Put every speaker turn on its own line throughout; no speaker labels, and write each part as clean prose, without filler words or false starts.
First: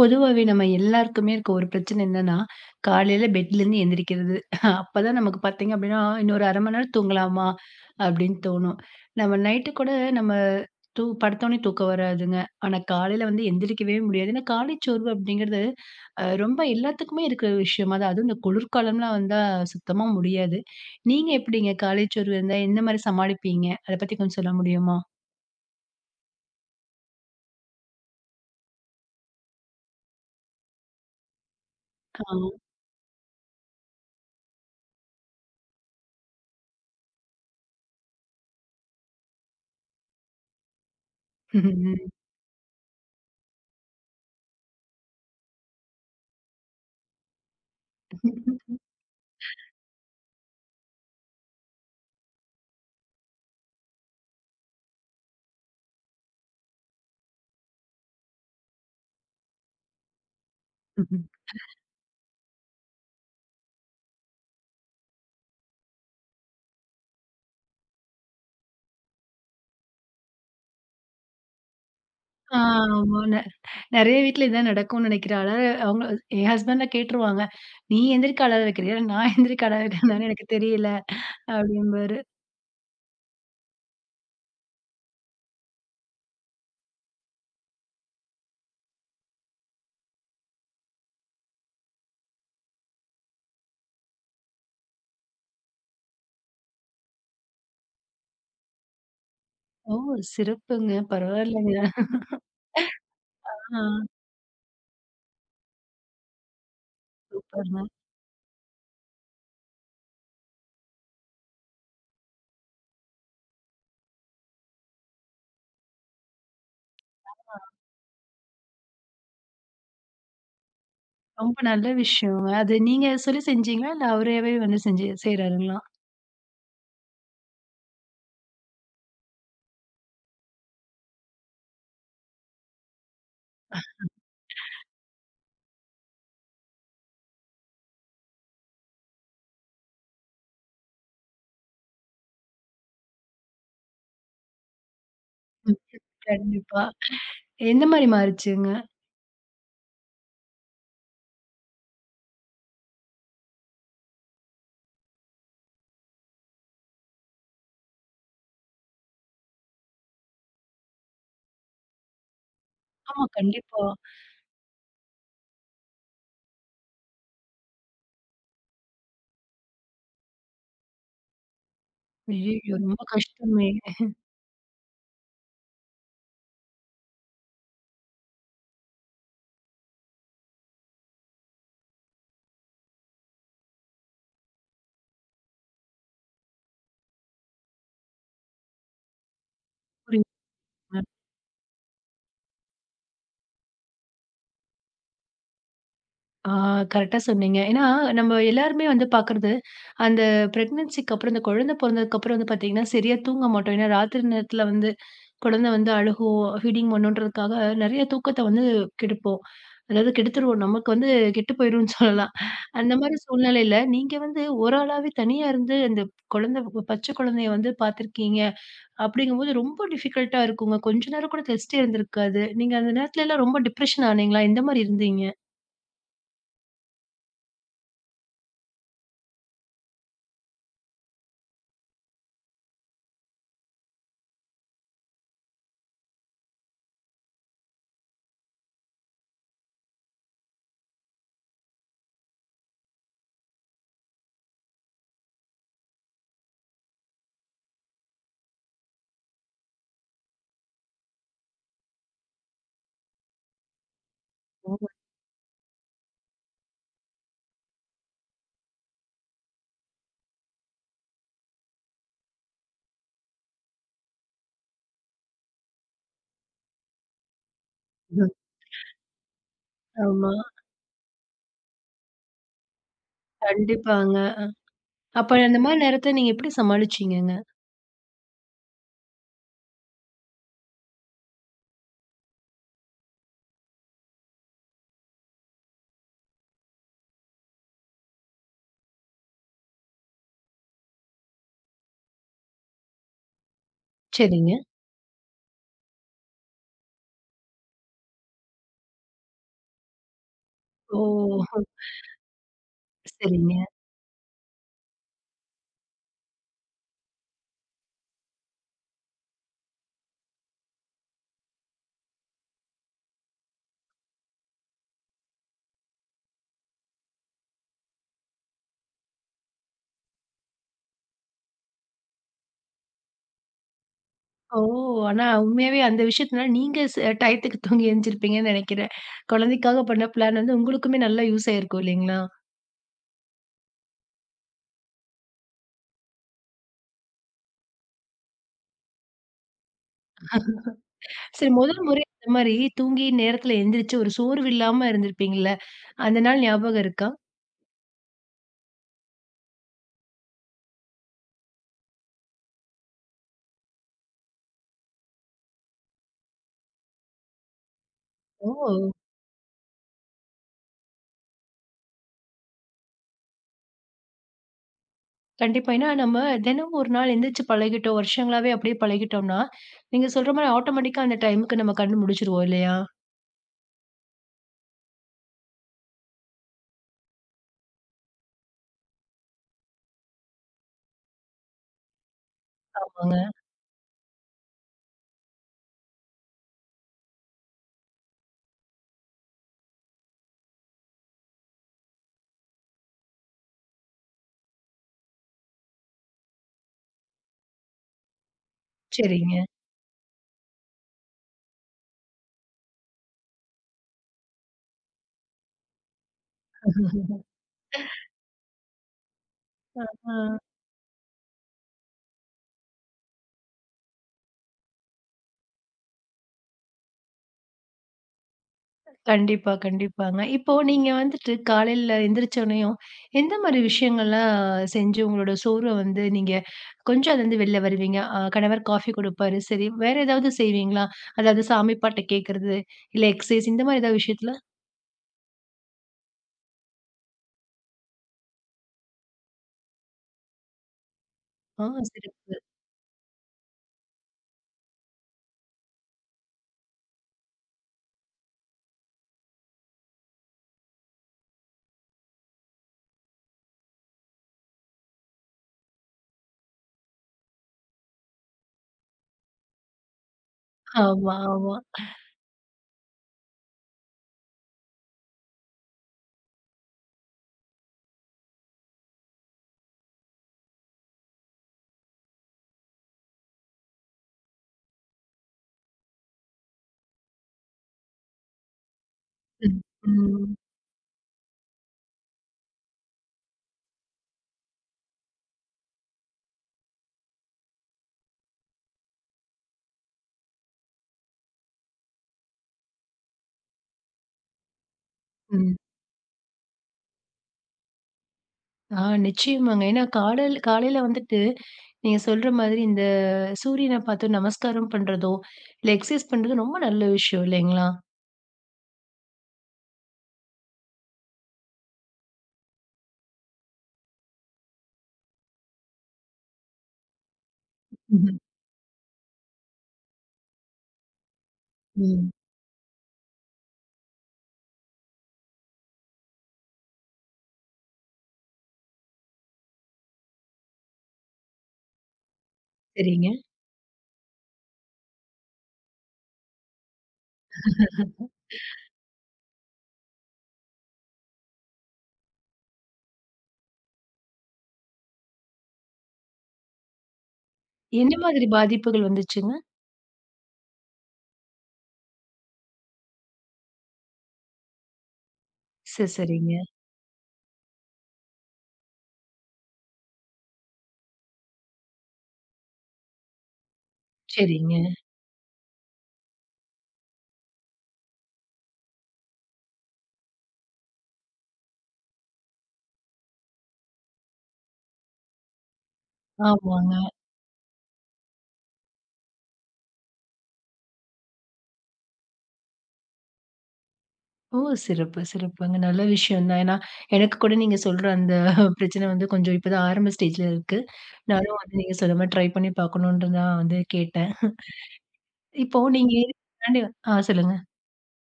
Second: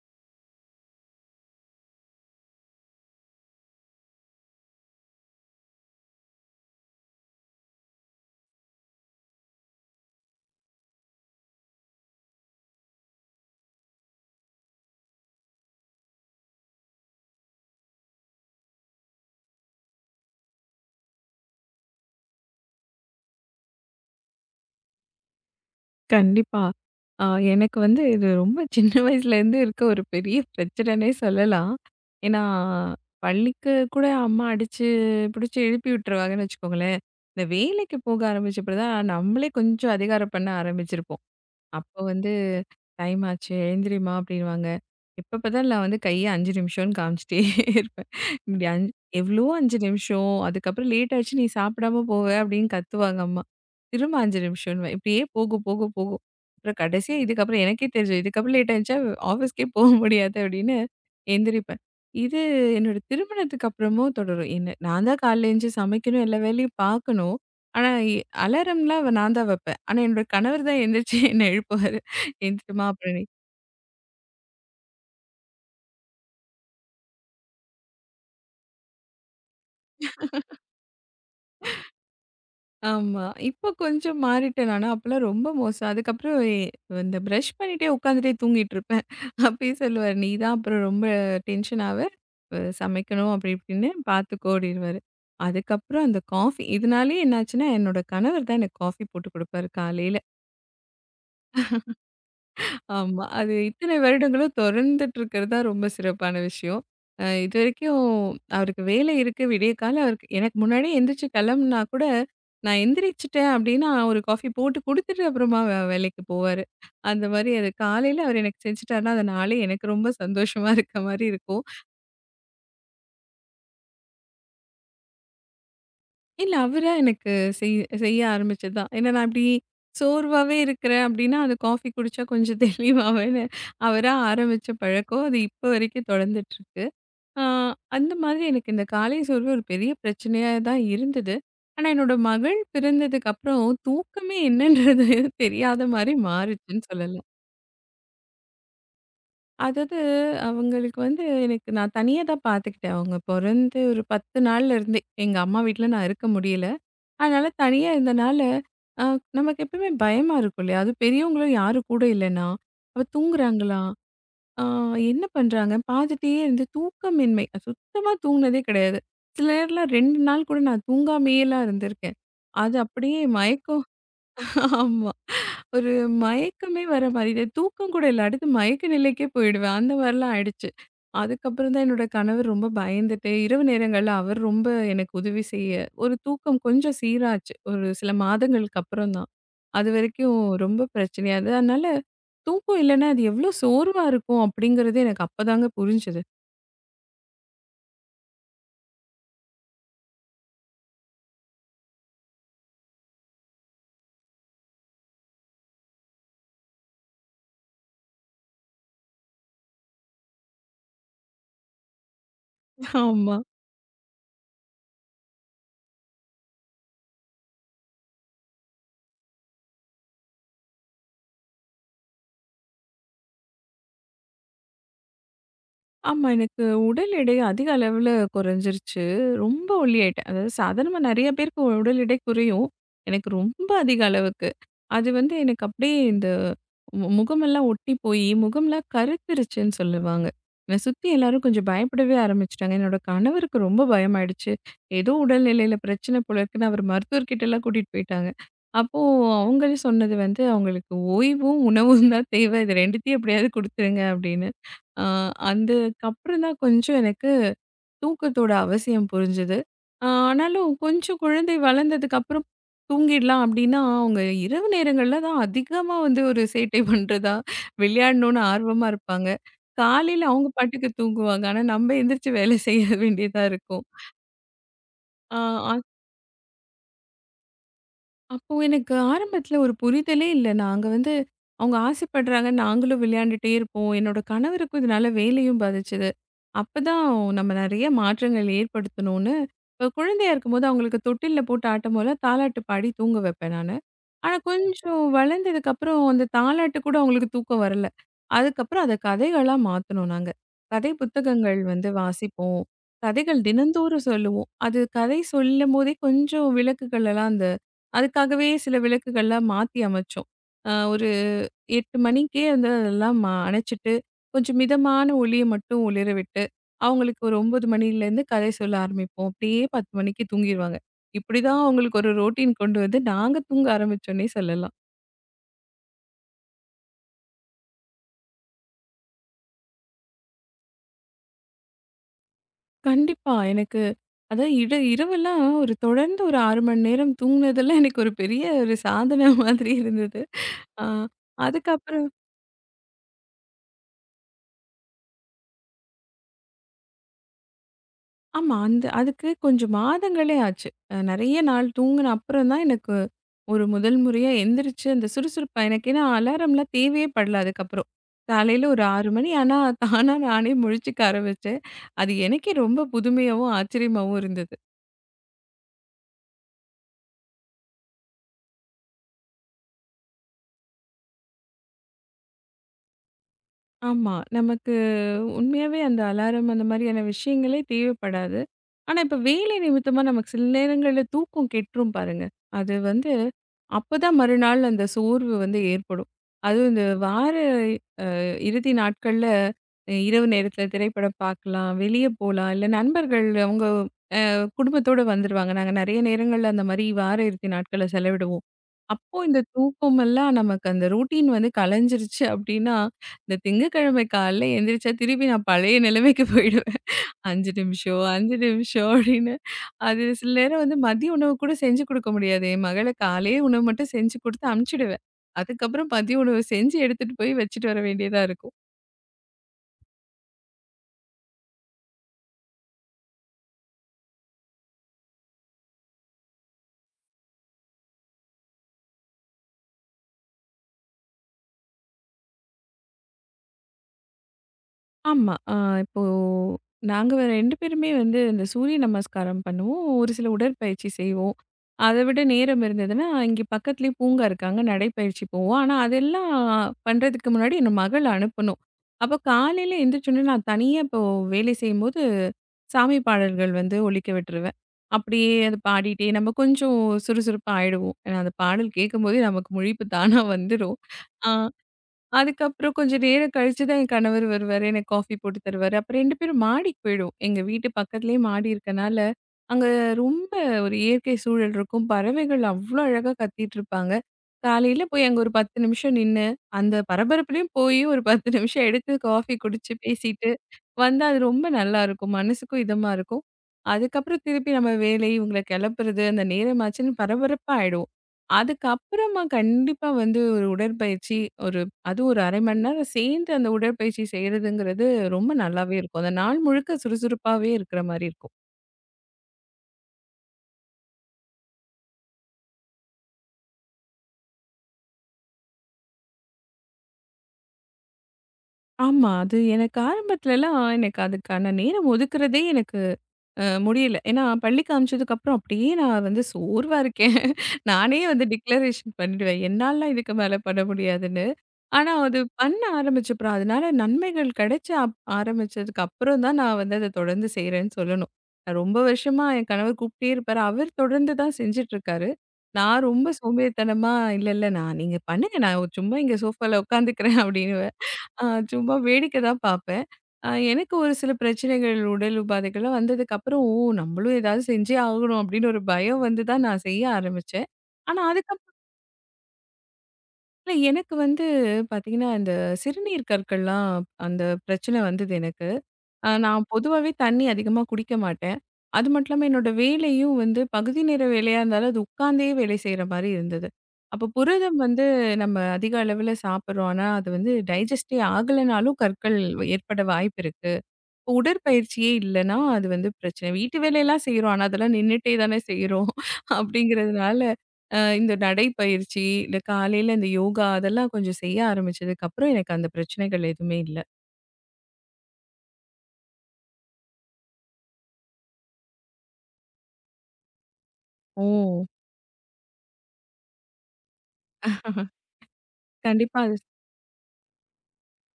பொதுவாவே நம்ம எல்லாருக்குமே இருக்க ஒரு பிரச்சனை என்னன்னா, காலையில பெட்லேருந்து எந்திரிக்கிறது. அப்பதான் நமக்கு பார்த்தீங்க அப்படின்னா, இன்னொரு 1/2 மணி நேரம் தூங்கலாமா? அப்படின்னு தோணும். நம்ம நைட்டு கூட நம்ம படுத்தோனே தூக்கம் வராதுங்க. ஆனா காலையில வந்து எந்திரிக்கவே முடியாது. ஏன்னா காலை சோர்வு அப்படிங்கிறது ரொம்ப எல்லாத்துக்குமே இருக்கிற விஷயமா தான். அதுவும் இந்த குளிர்காலம்லாம் வந்தா சுத்தமா முடியாது. நீங்க எப்படிங்க காலை சோர்வு இருந்தா எந்த மாரி சமாளிப்பீங்க? அத பத்தி கொஞ்சம் சொல்ல முடியுமா?
கண்டிப்பா. ஆ எனக்கு வந்து இது ரொம்ப சின்ன வயசுலேருந்து இருக்க ஒரு பெரிய பிரச்சனைன்னே சொல்லலாம். ஏன்னா,
ஆ.
பள்ளிக்கு கூட அம்மா அடிச்சு பிடிச்சு எழுப்பி விட்டுருவாங்கன்னு வச்சுக்கோங்களேன். இந்த வேலைக்கு போக ஆரம்பிச்சப்ப தான் நம்மளே கொஞ்சம் அதிகாரம் பண்ண ஆரம்பிச்சிருப்போம். அப்போ வந்து டைம் ஆச்சு எழுந்திரிம்மா அப்படின்வாங்க. எப்ப பார்த்தாலும் நான் வந்து கைய 5 நிமிஷம்னு காமிச்சுட்டே இருப்பேன். இப்படி அஞ் எவ்வளோ 5 நிமிஷம். அதுக்கப்புறம் லேட் ஆச்சு நீ சாப்பிடாம போவ அப்படின்னு கத்துவாங்க அம்மா. திரும்ப 5 நிமிஷம்ன்னுவேன். இப்படியே போகும், போகும், போகும். அப்புறம் கடைசியா இதுக்கப்புறம் எனக்கே தெரிஞ்சது. இதுக்கப்புறம் லேட் ஆயிருச்சா ஆஃபீஸ்க்கே போக முடியாது அப்படின்னு எந்திரிப்பேன். இது என்னோட திருமணத்துக்கு அப்புறமும் தொடரும். என்ன நான் தான் காலையில எஞ்சு சமைக்கணும், எல்லா வேலையும் பார்க்கணும். ஆனா, அலாரம்லாம் நான் தான் வைப்பேன். ஆனா, என்னோட கணவர் தான் எந்திரிச்சு என்ன எழுப்புவாரு. எந்திரிம்மா அப்புறம்
ஆமா.
நீ
நெறைய வீட்ல இதான் நடக்கும்னு நெனைக்கிறேன். அலார அவங்க என் ஹஸ்பண்ட்லாம் கேட்டுருவாங்க. "நீ எந்திரிக்க அலாரம் வைக்கிறியா? நான் எந்திரிக்க அலாரம் வைக்கிறனான்னு எனக்கு தெரியல." அப்படிம்பாரு.
ஆமா. இப்போ கொஞ்சம் மாறிட்டேன் நானு. அப்பலாம் ரொம்ப மோசம். அதுக்கப்புறம் இந்த பிரஷ் பண்ணிட்டே உட்காந்துட்டே தூங்கிட்டு இருப்பேன். அப்பயே சொல்லுவாரு, "நீ தான் அப்புறம் ரொம்ப டென்ஷன் ஆவ. சமைக்கணும் அப்படி இப்படின்னு பார்த்துக்கோ" அப்படின்னுவாரு. அதுக்கப்புறம் அந்த காஃபி இதனாலேயே என்னாச்சுன்னா, என்னோட கணவர் தான் எனக்கு காஃபி போட்டு குடுப்பாரு
ஓ!
காலையில.
சிறப்புங்க. பரவாயில்லங்க.
ஆமா.
ஆ,
அது இத்தனை வருடங்களும் தொடர்ந்துட்டு இருக்கிறது தான் ரொம்ப சிறப்பான விஷயம்.
சூப்பருங்க.
இதுவரைக்கும் அவருக்கு வேலை இருக்கு விடியற்கால அவருக்கு எனக்கு முன்னாடியே எந்திரிச்சு கிளம்புனா கூட, நான் எந்திரிச்சுட்டேன் அப்டின்னா, ஒரு காஃபி போட்டு குடுத்துட்டு அப்புறமா வேலைக்கு போவாரு. அந்த மாரி அது காலையில அவர் எனக்கு செஞ்சுட்டாருன்னா, அது நாளே எனக்கு ரொம்ப சந்தோஷமா இருக்க மாரி
ரொம்ப
இருக்கும்.
நல்ல விஷயங்க. அது நீங்க சொல்லி செஞ்சீங்களா? இல்ல அவராவே வந்து செஞ்சு செய்றாருங்களா?
இல்ல அவரா எனக்கு செய் செய்ய ஆரம்பிச்சது தான். ஏன்னா நான் இப்டி சோர்வாவே இருக்கிறேன் அப்டின்னா, அந்த காஃபி குடிச்சா கொஞ்சம் தெளிவாவேன்னு அவரா ஆரம்பிச்ச பழக்கம் அது இப்ப வரைக்கும் தொடர்ந்துட்டுருக்கு. ஆ, அந்த மாதிரி எனக்கு இந்த காலை சோர்வு ஒரு பெரிய பிரச்சனையா தான் இருந்தது. ஆனா, என்னோட மகள் பிறந்ததுக்கு அப்புறம் தூக்கமே என்னன்றது
ம்.
தெரியாத மாரி மாறுச்சுன்னு
கண்டிப்பா.
சொல்லலாம்.
எந்த மாரி மாறுச்சுங்க?
அதாவது அவங்களுக்கு வந்து எனக்கு நான் தனியா தான் பார்த்துக்கிட்டேன். அவங்க பொறந்து ஒரு 10 நாள்ல இருந்தே எங்க அம்மா வீட்ல நான் இருக்க முடியல. அதனால தனியா இருந்தனால, அ நமக்கு எப்பவுமே பயமா இருக்கும் இல்லையா? அது பெரியவங்களும் யாரும் கூட இல்லன்னா, "அவ
ஆமா,
தூங்குறாங்களா?
கண்டிப்பா.
ஆ என்ன பண்றாங்க, பாத்துட்டே இருந்து தூக்கமின்மை. அது சுத்தமா தூங்குனதே கிடையாது. சில நேரம்லாம் 2 நாள் கூட நான் தூங்காமயேலாம் இருந்திருக்கேன்.
ஐயய்யோ!
அது
ரொம்ப
அப்படியே
கஷ்டமே.
மயக்கம் ஆமா. ஒரு மயக்கமே வர மாரி. இது தூக்கம் கூட இல்ல. அடுத்து மயக்க நிலைக்கே போயிடுவேன். அந்த மாரிலாம் ஆயிடுச்சு. அதுக்கப்புறம் தான் என்னோட கணவர் ரொம்ப பயந்துட்டு, இரவு நேரங்கள்ல அவர் ரொம்ப எனக்கு உதவி செய்ய ஒரு தூக்கம் கொஞ்சம் சீராச்சு. ஒரு சில மாதங்களுக்கு அப்புறம் தான்.
புரியுதுங்க.
அதுவரைக்கும் ரொம்ப பிரச்சனையா இருந்தது. அதனால தூக்கம் இல்லன்னா, அது எவ்ளோ சோர்வா இருக்கும் அப்படிங்கிறது எனக்கு அப்பதாங்க புரிஞ்சது.
ஆ, கரெக்ட்டா சொன்னீங்க. ஏன்னா, நம்ம எல்லாருமே வந்து பார்க்குறது, அந்த பிரெக்னன்சிக்கு அப்புறம், இந்த குழந்தை பொறந்ததுக்கப்புறம் வந்து பார்த்தீங்கன்னா, சரியா தூங்க மாட்டோம். ஏன்னா, ராத்திரி நேரத்தில வந்து குழந்தை வந்து அழுகும், ஃபீடிங் பண்ணணுன்றதுக்காக நெறைய தூக்கத்த வந்து கெடுப்போம். அதாவது கெடுத்துருவோம். நமக்கு வந்து கெட்டு போயிரும்னு சொல்லலாம். அந்த மாரி
ஆமா.
சூழ்நிலையில, நீங்க வந்து ஒரு ஆளாவே தனியா இருந்து, அந்த குழந்தை பச்சை குழந்தைய வந்து பார்த்துருக்கீங்க. அப்படிங்கும்போது ரொம்ப டிஃபிகல்ட்டா இருக்குங்க. கொஞ்ச நேரம் கூட ரெஸ்ட்டே இருந்திருக்காது. நீங்க அந்த நேரத்துலலாம் ரொம்ப டிப்ரஷன் ஆனீங்களா? எந்த மாரி இருந்தீங்க?
ஆமா. எனக்கு உடல் எடை அதிக அளவுல குறைஞ்சிருச்சு. ரொம்ப ஒல்லியாயிட்டேன். அதாவது சாதாரணமா நெறைய பேருக்கு உடல் எடை குறையும். எனக்கு ரொம்ப அதிக அளவுக்கு. அது வந்து எனக்கு அப்படியே இந்த முகமெல்லாம் ஒட்டி போயி, முகம்லாம் கருத்துருச்சுன்னு சொல்லுவாங்க. என்னை சுத்தி எல்லாரும் கொஞ்சம் பயப்படவே ஆரம்பிச்சுட்டாங்க. என்னோட கணவருக்கு ரொம்ப பயமாயிடுச்சு. ஏதோ உடல்நிலையில பிரச்சனை போல இருக்குன்னு அவர் மருத்துவர்கிட்டலாம் கூட்டிட்டு போயிட்டாங்க. அப்போ அவங்களே சொன்னது வந்து, "அவங்களுக்கு ஓய்வும், உணவும் தான் தேவை. இது 2த்தையும் எப்படியாவது குடுத்துருங்க" அப்படின்னு. ஆ அதுக்கப்புறம் தான் கொஞ்சம் எனக்கு தூக்கத்தோட அவசியம் புரிஞ்சுது. ஆனாலும் கொஞ்சம் குழந்தை வளர்ந்ததுக்கப்புறம் தூங்கிடலாம் அப்படின்னா, அவங்க இரவு நேரங்கள்ல தான் அதிகமா வந்து ஒரு சேட்டை பண்றதா, விளையாடணும்னு ஆர்வமா இருப்பாங்க. காலையில
ஆமா,
அவங்க பாட்டுக்கு தூங்குவாங்க. ஆனா நம்ம எந்திரிச்சு வேலை செய்ய வேண்டியதா இருக்கும்.
கண்டிப்பாங்க. அப்ப அந்த
ஆ
மாரி நேரத்த நீங்க எப்படி சமாளிச்சீங்கங்க?
அப்போ எனக்கு ஆரம்பத்துல ஒரு புரிதலே இல்ல. நாங்க வந்து அவங்க ஆசைப்படுறாங்க, நாங்களும் விளையாண்டுட்டே இருப்போம். என்னோட கணவருக்கும் இதனால வேலையும் பாதிச்சது. அப்பதான் நம்ம நெறைய மாற்றங்கள் ஏற்படுத்தணும்னு, இப்ப குழந்தையா இருக்கும்போது அவங்களுக்கு தொட்டில்ல போட்டு ஆட்டும் போதெல்லாம் தாலாட்டு பாடி தூங்க வைப்பேன் நானு. ஆனா,
சரிங்க.
கொஞ்சம் வளர்ந்ததுக்கப்புறம் அந்த தாலாட்டு கூட அவங்களுக்கு தூக்கம் வரல. அதுக்கப்புறம் அத கதைகளா மாத்துனோம் நாங்க. கதை
ஓ!
புத்தகங்கள் வந்து வாசிப்போம். கதைகள்
சரிங்க.
தினந்தோறும் சொல்லுவோம். அது கதை சொல்லும்போதே கொஞ்சம் விளக்குகள் எல்லாம் அந்த அதுக்காகவே சில விளக்குகள்லாம் மாத்தி அமைச்சோம். ஒரு 8 மணிக்கே வந்து அதெல்லாம் அணைச்சிட்டு, கொஞ்சம் மிதமான ஒலிய மட்டும் ஒலிர விட்டு, அவங்களுக்கு ஒரு 9 மணிலேருந்து கதை சொல்ல ஆரம்பிப்போம். அப்படியே 10 மணிக்கு தூங்கிருவாங்க. இப்படிதான் அவங்களுக்கு ஒரு ரோட்டீன் கொண்டு வந்து நாங்க தூங்க ஆரம்பிச்சோன்னே
ஓ!
சொல்லலாம்.
ஆனா உண்மையாவே அந்த விஷயத்தினால நீங்க டயத்துக்கு தூங்கி எந்திரிப்பீங்கன்னு நெனைக்கிறேன். குழந்தைக்காக பண்ண பிளான் வந்து உங்களுக்குமே நல்லா யூஸ் ஆயிருக்கும் இல்லைங்களா?
கண்டிப்பா. எனக்கு அதான் இரவெல்லாம் ஒரு தொடர்ந்து ஒரு 6 மணி நேரம் தூங்குனதெல்லாம் எனக்கு ஒரு பெரிய ஒரு சாதனை மாதிரி இருந்தது. ஆ
சரி, முதல் முறை
அதுக்கப்புறம்
இந்த மாரி தூங்கி நேரத்தில எந்திரிச்சு ஒரு சோர்வு இல்லாம இருந்திருப்பீங்கள்ல, அந்த நாள் ஞாபகம் இருக்கா?
ஆமா. அந்த அதுக்கு கொஞ்சம் மாதங்களே ஆச்சு. நெறைய நாள் தூங்குன அப்புறம் தான் எனக்கு ஒரு முதல் முறையா எந்திரிச்சு அந்த சுறுசுறுப்பா எனக்கு ஏன்னா அலாரம்லாம் தேவையே படல அதுக்கப்புறம்.
ஓ!
காலையில ஒரு 6 மணி ஆனா தானா நானே முழிச்சுக்க ஆரம்பிச்சேன். அது எனக்கே ரொம்ப புதுமையாவும், ஆச்சரியமாவும் இருந்தது.
கண்டிப்பா. ஏன்னா நம்ம தினமும் ஒரு நாள் எந்திரிச்சு பழகிட்டோம். வருஷங்களாவே அப்படியே பழகிட்டோம்னா, நீங்க சொல்ற மாரி ஆட்டோமேட்டிக்கா அந்த டைமுக்கு நம்ம கண்ணு முழிச்சுருவோம் இல்லையா?
ஆமா. நமக்கு உண்மையாவே அந்த அலாரம் அந்த மாதிரியான விஷயங்களே தேவைப்படாது. ஆனா, இப்ப வேலை நிமித்தமா நமக்கு சில நேரங்கள்ல தூக்கம் கெட்டுரும் பாருங்க. அது வந்து
ஆமாங்க.
அப்பதான் மறுநாள் அந்த சோர்வு வந்து ஏற்படும். அதுவும் இந்த வார இறுதி நாட்கள்ல இரவு நேரத்தில திரைப்படம் பார்க்கலாம், வெளிய போலாம், இல்ல நண்பர்கள் அவங்க குடும்பத்தோட வந்துருவாங்க. நாங்க நெறைய நேரங்கள்ல அந்த மாரி வார இறுதி நாட்கள செலவிடுவோம். அப்போ
சரிங்க.
இந்த தூக்கமெல்லாம் நமக்கு அந்த ரொட்டீன் வந்து கலைஞ்சிருச்சு அப்டின்னா, இந்த திங்கட்கிழமை காலைல எந்திரிச்சா திருப்பி நான் பழைய நிலைமைக்கு போயிடுவேன். 5 நிமிஷம், 5 நிமிஷம் அப்டின்னு. அது சில
ஆ.
நேரம் வந்து மதிய உணவு கூட செஞ்சு குடுக்க முடியாது. என் மகள காலையே உணவு மட்டும் செஞ்சு குடுத்து அனுப்பிச்சுடுவேன். அதுக்கப்புறம் மதிய உணவு செஞ்சு எடுத்துட்டு போய் வச்சுட்டு வர வேண்டியதா இருக்கும்.
கண்டிப்பா, கண்டிப்பாங்க. இப்போ நீங்க வந்துட்டு காலையில எந்திரிச்சோனையும், எந்த மாரி விஷயங்கள்லாம் செஞ்சு உங்களோட சோர்வ வந்து நீங்க கொஞ்சம் அதுலருந்து வெளில வருவீங்க? கணவர் காஃபி குடுப்பாரு, சரி. வேற ஏதாவது செய்வீங்களா? அதாவது சாமி பாட்ட கேட்கறது, இல்ல எக்சர்சைஸ் இந்த மாரி ஏதாவது விஷயத்துல?
ஆமா. இப்போ நாங்க 2 பேருமே வந்து இந்த சூரிய நமஸ்காரம் பண்ணுவோம். ஒரு சில உடற்பயிற்சி செய்வோம்.
ஆ,
அத விட
சிறப்பு.
நேரம் இருந்ததுன்னா, இங்க பக்கத்திலேயே பூங்கா இருக்கு. அங்க நடைப்பயிற்சி போவோம். ஆனா, அதெல்லாம் பண்றதுக்கு முன்னாடி என் மகள அனுப்பணும். அப்ப காலையில எந்திரிச்சோனே நான் தனியா இப்போ வேலை செய்யும்போது, சாமி பாடல்கள் வந்து ஒலிக்க விட்டுருவேன். அப்படியே அது பாடிட்டே நம்ம கொஞ்சம் சுறுசுறுப்பா ஆயிடுவோம். ஏன்னா அந்த பாடல் கேட்கும்போதே நமக்கு முழிப்பு தானா வந்துரும்.
ஆமா,
ஆ.
ஆமா.
அதுக்கப்புறம் கொஞ்சம் நேரம் கழிச்சு தான் என் கணவர் வருவாரு. எனக்கு காஃபி போட்டு தருவாரு. அப்ப 2 பேரும் மாடிக்கு போயிடுவோம். எங்க வீட்டு பக்கத்திலேயே மாடி இருக்கனால, அங்க ரொம்ப ஒரு இயற்கை சூழல் இருக்கும். பறவைகள் அவ்ளோ அழகா கத்திட்டு இருப்பாங்க. காலையில போய் அங்க ஒரு 10 நிமிஷம் நின்னு, அந்த பரபரப்புலயும் போய் ஒரு 10 நிமிஷம் எடுத்து காஃபி
ம்,
குடிச்சு பேசிட்டு
ம்,
வந்தா அது ரொம்ப நல்லா இருக்கும். மனசுக்கும் இதமா இருக்கும். அதுக்கப்புறம் திருப்பி நம்ம வேலை, இவங்கள கிளப்புறது, அந்த நேரமாச்சுன்னு பரபரப்பா ஆயிடும். அதுக்கப்புறமா கண்டிப்பா வந்து ஒரு உடற்பயிற்சி ஒரு அது ஒரு 1/2 மணி நேரம் சேர்ந்து அந்த உடற்பயிற்சி செய்றதுங்கிறது ரொம்ப
ம்.
நல்லாவே இருக்கும். அந்த நாள் முழுக்க சுறுசுறுப்பாவே இருக்கிற மாரி இருக்கும்.
ஆ, நிச்சயமாங்க. ஏன்னா காலையில காலையில வந்துட்டு நீங்க சொல்ற மாதிரி இந்த சூரியன பார்த்து நமஸ்காரம் பண்றதோ, இல்ல எக்சர்சைஸ் பண்றது ரொம்ப நல்ல விஷயம் இல்லைங்களா?
ஆமா. அது எனக்கு ஆரம்பத்துலலாம் எனக்கு அதுக்கான நேரம் ஒதுக்குறதே எனக்கு முடியல. ஏன்னா பள்ளிக்கு அனுப்பிச்சதுக்கப்புறம் அப்படியே நான் வந்து சோர்வா இருக்கேன். நானே
ம்ஹ்ம்.
வந்து டிக்ளரேஷன் பண்ணிடுவேன். என்னாலலாம் இதுக்கு மேல பண்ண முடியாதுன்னு. ஆனா,
ம்.
அது பண்ண ஆரம்பிச்சப்புறம், அதனால நன்மைகள் கிடைச்ச ஆரம்பிச்சதுக்கு அப்புறம் தான் நான் வந்து அத தொடர்ந்து செய்றேன்னு சொல்லணும். நான் ரொம்ப வருஷமா என் கணவர் கூப்பிட்டே இருப்பாரு. அவர் தொடர்ந்து தான் செஞ்சுட்டுருக்காரு. நான் ரொம்ப
சரிங்க.
சோம்பேறித்தனமா, "இல்ல, இல்ல நான் நீங்க பண்ணுங்க. நான் சும்மா இங்க சோஃபால உட்காந்துக்கிறேன்" அப்படின்னுவேன். அ சும்மா வேடிக்கை தான் பார்ப்பேன். எனக்கு ஒரு சில பிரச்சனைகள், உடல் உபாதைகள்லாம் வந்ததுக்கப்புறம், "ஓ! நம்மளும் ஏதாவது செஞ்சே ஆகணும்" அப்படின்னு ஒரு பயம் வந்து தான் நான் செய்ய ஆரம்பிச்சேன்.
என்ன
ஆனா,
மாதிரி
அதுக்கு
பாதிப்புகள் வந்துச்சுங்க?
இல்ல எனக்கு வந்து பார்த்தீங்கன்னா, இந்த சிறுநீர் கற்கள்லாம் அந்த பிரச்சனை வந்தது எனக்கு.
சரி, சரிங்க.
நான் பொதுவாவே தண்ணி அதிகமா குடிக்க மாட்டேன். அது மட்டும் இல்லாம என்னோட வேலையும் வந்து பகுதி நேர வேலையா இருந்தாலும், அது உட்காந்தே வேலை செய்ற மாரி இருந்தது. அப்போ புரதம்
சரிங்க.
வந்து நம்ம அதிக அளவில சாப்பிடுறோம். ஆனா, அது வந்து டைஜஸ்டே ஆகலனாலும் கற்கள் ஏற்பட வாய்ப்பு இருக்கு. இப்ப உடற்பயிற்சியே இல்லன்னா, அது வந்து பிரச்சனை. வீட்டு வேலையெல்லாம் செய்றோம். ஆனா, அதெல்லாம் நின்னுட்டே தானே செய்றோம்.
ஆமாங்க.
அப்படிங்கிறதுனால, இந்த நடைப்பயிற்சி, இந்த காலையில இந்த யோகா அதெல்லாம் கொஞ்சம் செய்ய ஆரம்பிச்சதுக்கப்புறம், எனக்கு அந்த பிரச்சனைகள் எதுவுமே இல்ல.
ஓ! சிறப்பு, சிறப்புங்க. நல்ல விஷயம் தான். ஏன்னா, எனக்கு கூட நீங்க சொல்ற அந்த பிரச்சனை வந்து கொஞ்சம் இப்ப தான் ஆரம்ப ஸ்டேஜ்ல இருக்கு. நானும் வந்து
ஓ!
நீங்க சொன்ன மாரி ட்ரை பண்ணி பார்க்கணுன்ட்டு தான் வந்து கேட்டேன். இப்போ நீங்க இத
கண்டிப்பா அது
தாண்டி ஆ, சொல்லுங்க.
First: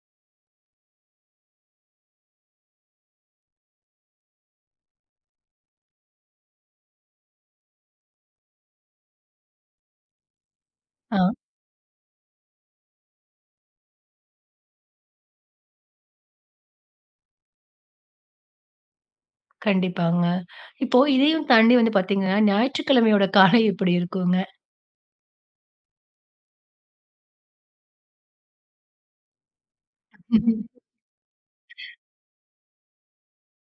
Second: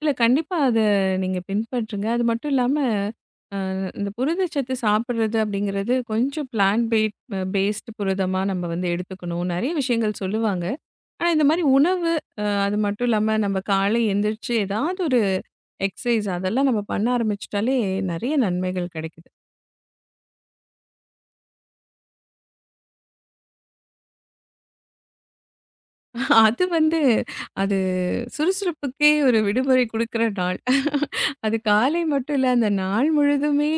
இல்ல கண்டிப்பா அத நீங்க பின்பற்றுங்க. அது மட்டும் இல்லாம, அ இந்த புரதச்சத்து சாப்பிடுறது அப்படிங்கிறது கொஞ்சம் பிளான்ட் பேட் பேஸ்ட் புரதமா நம்ம வந்து எடுத்துக்கணும். நெறைய விஷயங்கள் சொல்லுவாங்க.
ஆ,
ஆனா, இந்த மாரி உணவு, அது மட்டும் இல்லாம நம்ம காலை எந்திரிச்சு ஏதாவது ஒரு எக்ஸர்சைஸ் அதெல்லாம் நம்ம பண்ண ஆரம்பிச்சுட்டாலே நெறைய நன்மைகள் கெடைக்குது.
கண்டிப்பாங்க. இப்போ இதையும் தாண்டி வந்து பார்த்தீங்கன்னா, ஞாயிற்றுக்கிழமையோட காலை எப்படி இருக்குங்க?
அது வந்து அது சுறுசுறுப்புக்கே ஒரு விடுமுறை குடுக்குற நாள். அது காலை மட்டும் இல்ல, அந்த நாள் முழுதுமே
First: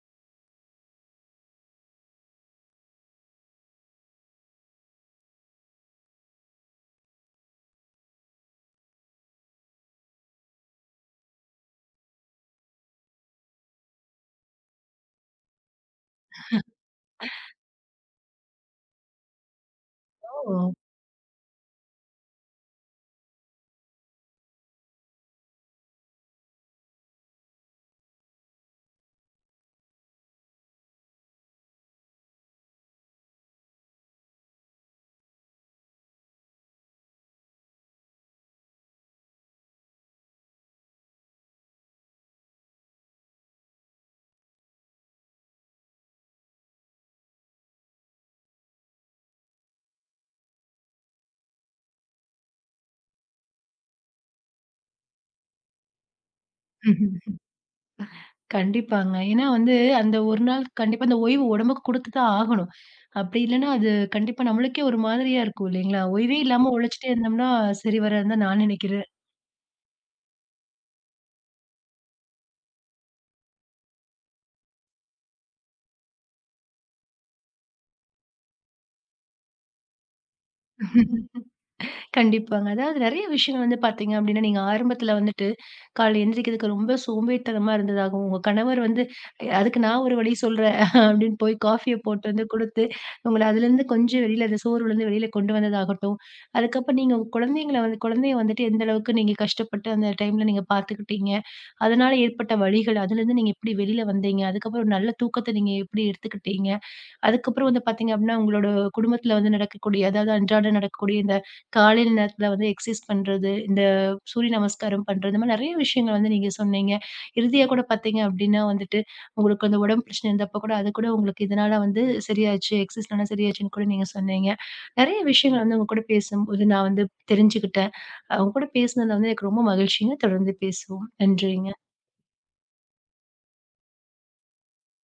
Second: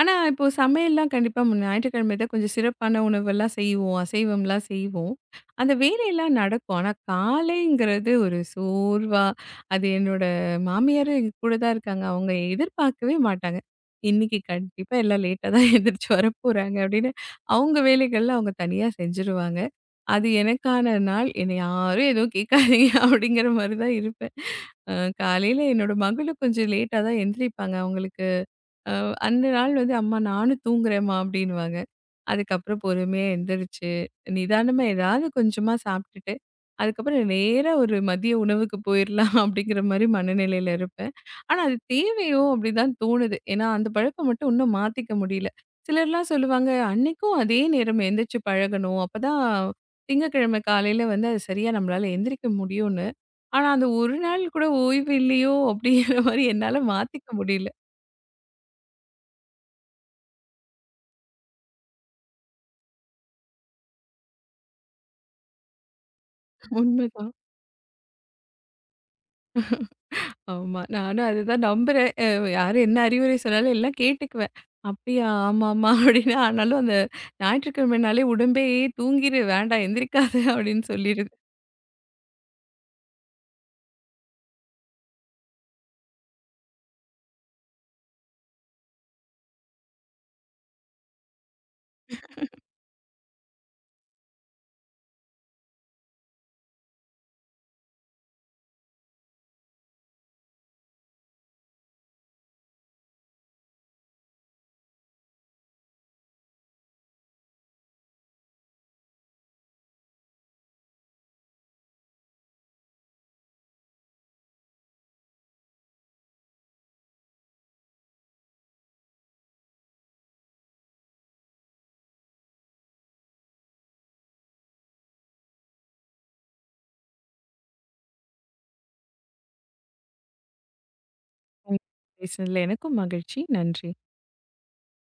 ஆனா இப்போ சமையல்லாம் கண்டிப்பா ஞாயிற்றுக்கிழமை தான் கொஞ்சம் சிறப்பான உணவெல்லாம் செய்வோம். அசைவம்லாம் செய்வோம். அந்த வேலையெல்லாம் நடக்கும். ஆனா காலைங்கிறது ஒரு சோர்வா அது என்னோட மாமியாரு எங்க கூட தான் இருக்காங்க. அவங்க எதிர்பார்க்கவே மாட்டாங்க. "இன்னைக்கு கண்டிப்பா எல்லாம் லேட்டா தான் எந்திரிச்சு வரப்போறாங்க" அப்படின்னு அவங்க வேலைகள்ல அவங்க தனியா செஞ்சுருவாங்க. அது
ஓ!
எனக்கான நாள். என்னை யாரும் எதுவும் கேட்காதீங்க அப்படிங்கிற மாரி தான் இருப்பேன். அ காலையில என்னோட மகளும் கொஞ்சம் லேட்டா தான் எந்திரிப்பாங்க. அவங்களுக்கு அ அந்த நாள் வந்து, "அம்மா நானும் தூங்குறேம்மா" அப்படின்னுவாங்க. அதுக்கப்புறம் பொறுமையா எந்திரிச்சு, நிதானமா ஏதாவது கொஞ்சமா சாப்ட்டுட்டு, அதுக்கப்புறம் நேரா ஒரு மதிய உணவுக்கு போயிரலாம் அப்படிங்கிற மாரி மனநிலையில இருப்பேன். ஆனா அது தேவையோ அப்படிதான் தோணுது. ஏன்னா அந்த பழக்கம் மட்டும் இன்னும் மாத்திக்க முடியல. சிலர்லாம் சொல்லுவாங்க, "அன்னைக்கும் அதே நேரம் எந்திரிச்சு பழகணும். அப்பதான் திங்கட்கிழமை காலையில வந்து அது சரியா நம்மளால எந்திரிக்க முடியும்னு." ஆனா அந்த ஒரு நாள் கூட ஓய்வு இல்லையோ அப்படிங்கிற மாரி என்னால மாத்திக்க முடியல.
கண்டிப்பாங்க. ஏன்னா வந்து, அந்த ஒரு நாள் கண்டிப்பா அந்த ஓய்வு உடம்புக்கு குடுத்து தான் ஆகணும். அப்படி இல்லன்னா, அது கண்டிப்பா நம்மளுக்கே ஒரு மாதிரியா இருக்கும் இல்லைங்களா? ஓய்வே இல்லாம உழைச்சுட்டே
உண்மைதான்.
இருந்தோம்னா, சரி வராதுன்னு தான் நான் நினைக்கிறேன்.
ஆமா. நானும் அதுதான் நம்புறேன். யாரும் என்ன அறிவுரை சொன்னாலும் எல்லாம் கேட்டுக்குவேன். "அப்படியா? ஆமா, ஆமா." அப்படின்னு. ஆனாலும் அந்த ஞாயிற்றுக்கிழமைனாலே உடம்பே "தூங்கிரு, வேண்டாம் எந்திரிக்காத" அப்படின்னு சொல்லிருது.
கண்டிப்பாங்க. அதாவது நெறைய விஷயங்கள் வந்து பார்த்தீங்க அப்டின்னா, நீங்க ஆரம்பத்துல வந்துட்டு காலைல எந்திரிக்கிறதுக்கு ரொம்ப சோம்பேறித்தனமா இருந்ததாகவும், உங்க கணவர் வந்து "ஐ, "அதுக்கு நான் ஒரு வழி சொல்றேன்" அப்டின்னு போய் காஃபிய போட்டு வந்து குடுத்து, உங்கள அதுலருந்து கொஞ்சம் வெளில அந்த சோர்வுலருந்து வெளில கொண்டு வந்ததாகட்டும், அதுக்கப்புறம் நீங்க உங்க குழந்தைங்கள வந்து குழந்தைய வந்துட்டு எந்த அளவுக்கு நீங்க கஷ்டப்பட்டு அந்த டைம்ல நீங்க பார்த்துக்கிட்டீங்க, அதனால ஏற்பட்ட வலிகள், அதுலருந்து நீங்க எப்டி வெளில வந்தீங்க, அதுக்கப்புறம் ஒரு நல்ல தூக்கத்த நீங்க எப்டி எடுத்துக்கிட்டீங்க, அதுக்கப்புறம் வந்து பார்த்தீங்க அப்படின்னா, உங்களோட குடும்பத்தில வந்து நடக்கக்கூடிய, அதாவது அன்றாடம் நடக்கக்கூடிய இந்த காலையில நேரத்தில வந்து எக்ஸர்சைஸ் பண்றது, இந்த சூரிய நமஸ்காரம் பண்றது, இந்த மாதிரி நெறைய விஷயங்கள் வந்து நீங்க சொன்னீங்க. இறுதியா கூட பார்த்தீங்க அப்படின்னா வந்துட்டு, உங்களுக்கு அந்த உடம்பு பிரச்சனை இருந்தப்ப கூட அது கூட உங்களுக்கு இதனால வந்து சரியாச்சு, எக்ஸர்சைஸ்னால சரியாச்சுன்னு கூட நீங்க சொன்னீங்க. நெறைய விஷயங்கள் வந்து உங்க கூட பேசும்போது நான் வந்து தெரிஞ்சுக்கிட்டேன். உங்க கூட பேசினதுல வந்து எனக்கு ரொம்ப மகிழ்ச்சிங்க. தொடர்ந்து பேசுவோம். நன்றிங்க.
உங்க பேசுனதுல எனக்கும் மகிழ்ச்சி. நன்றி.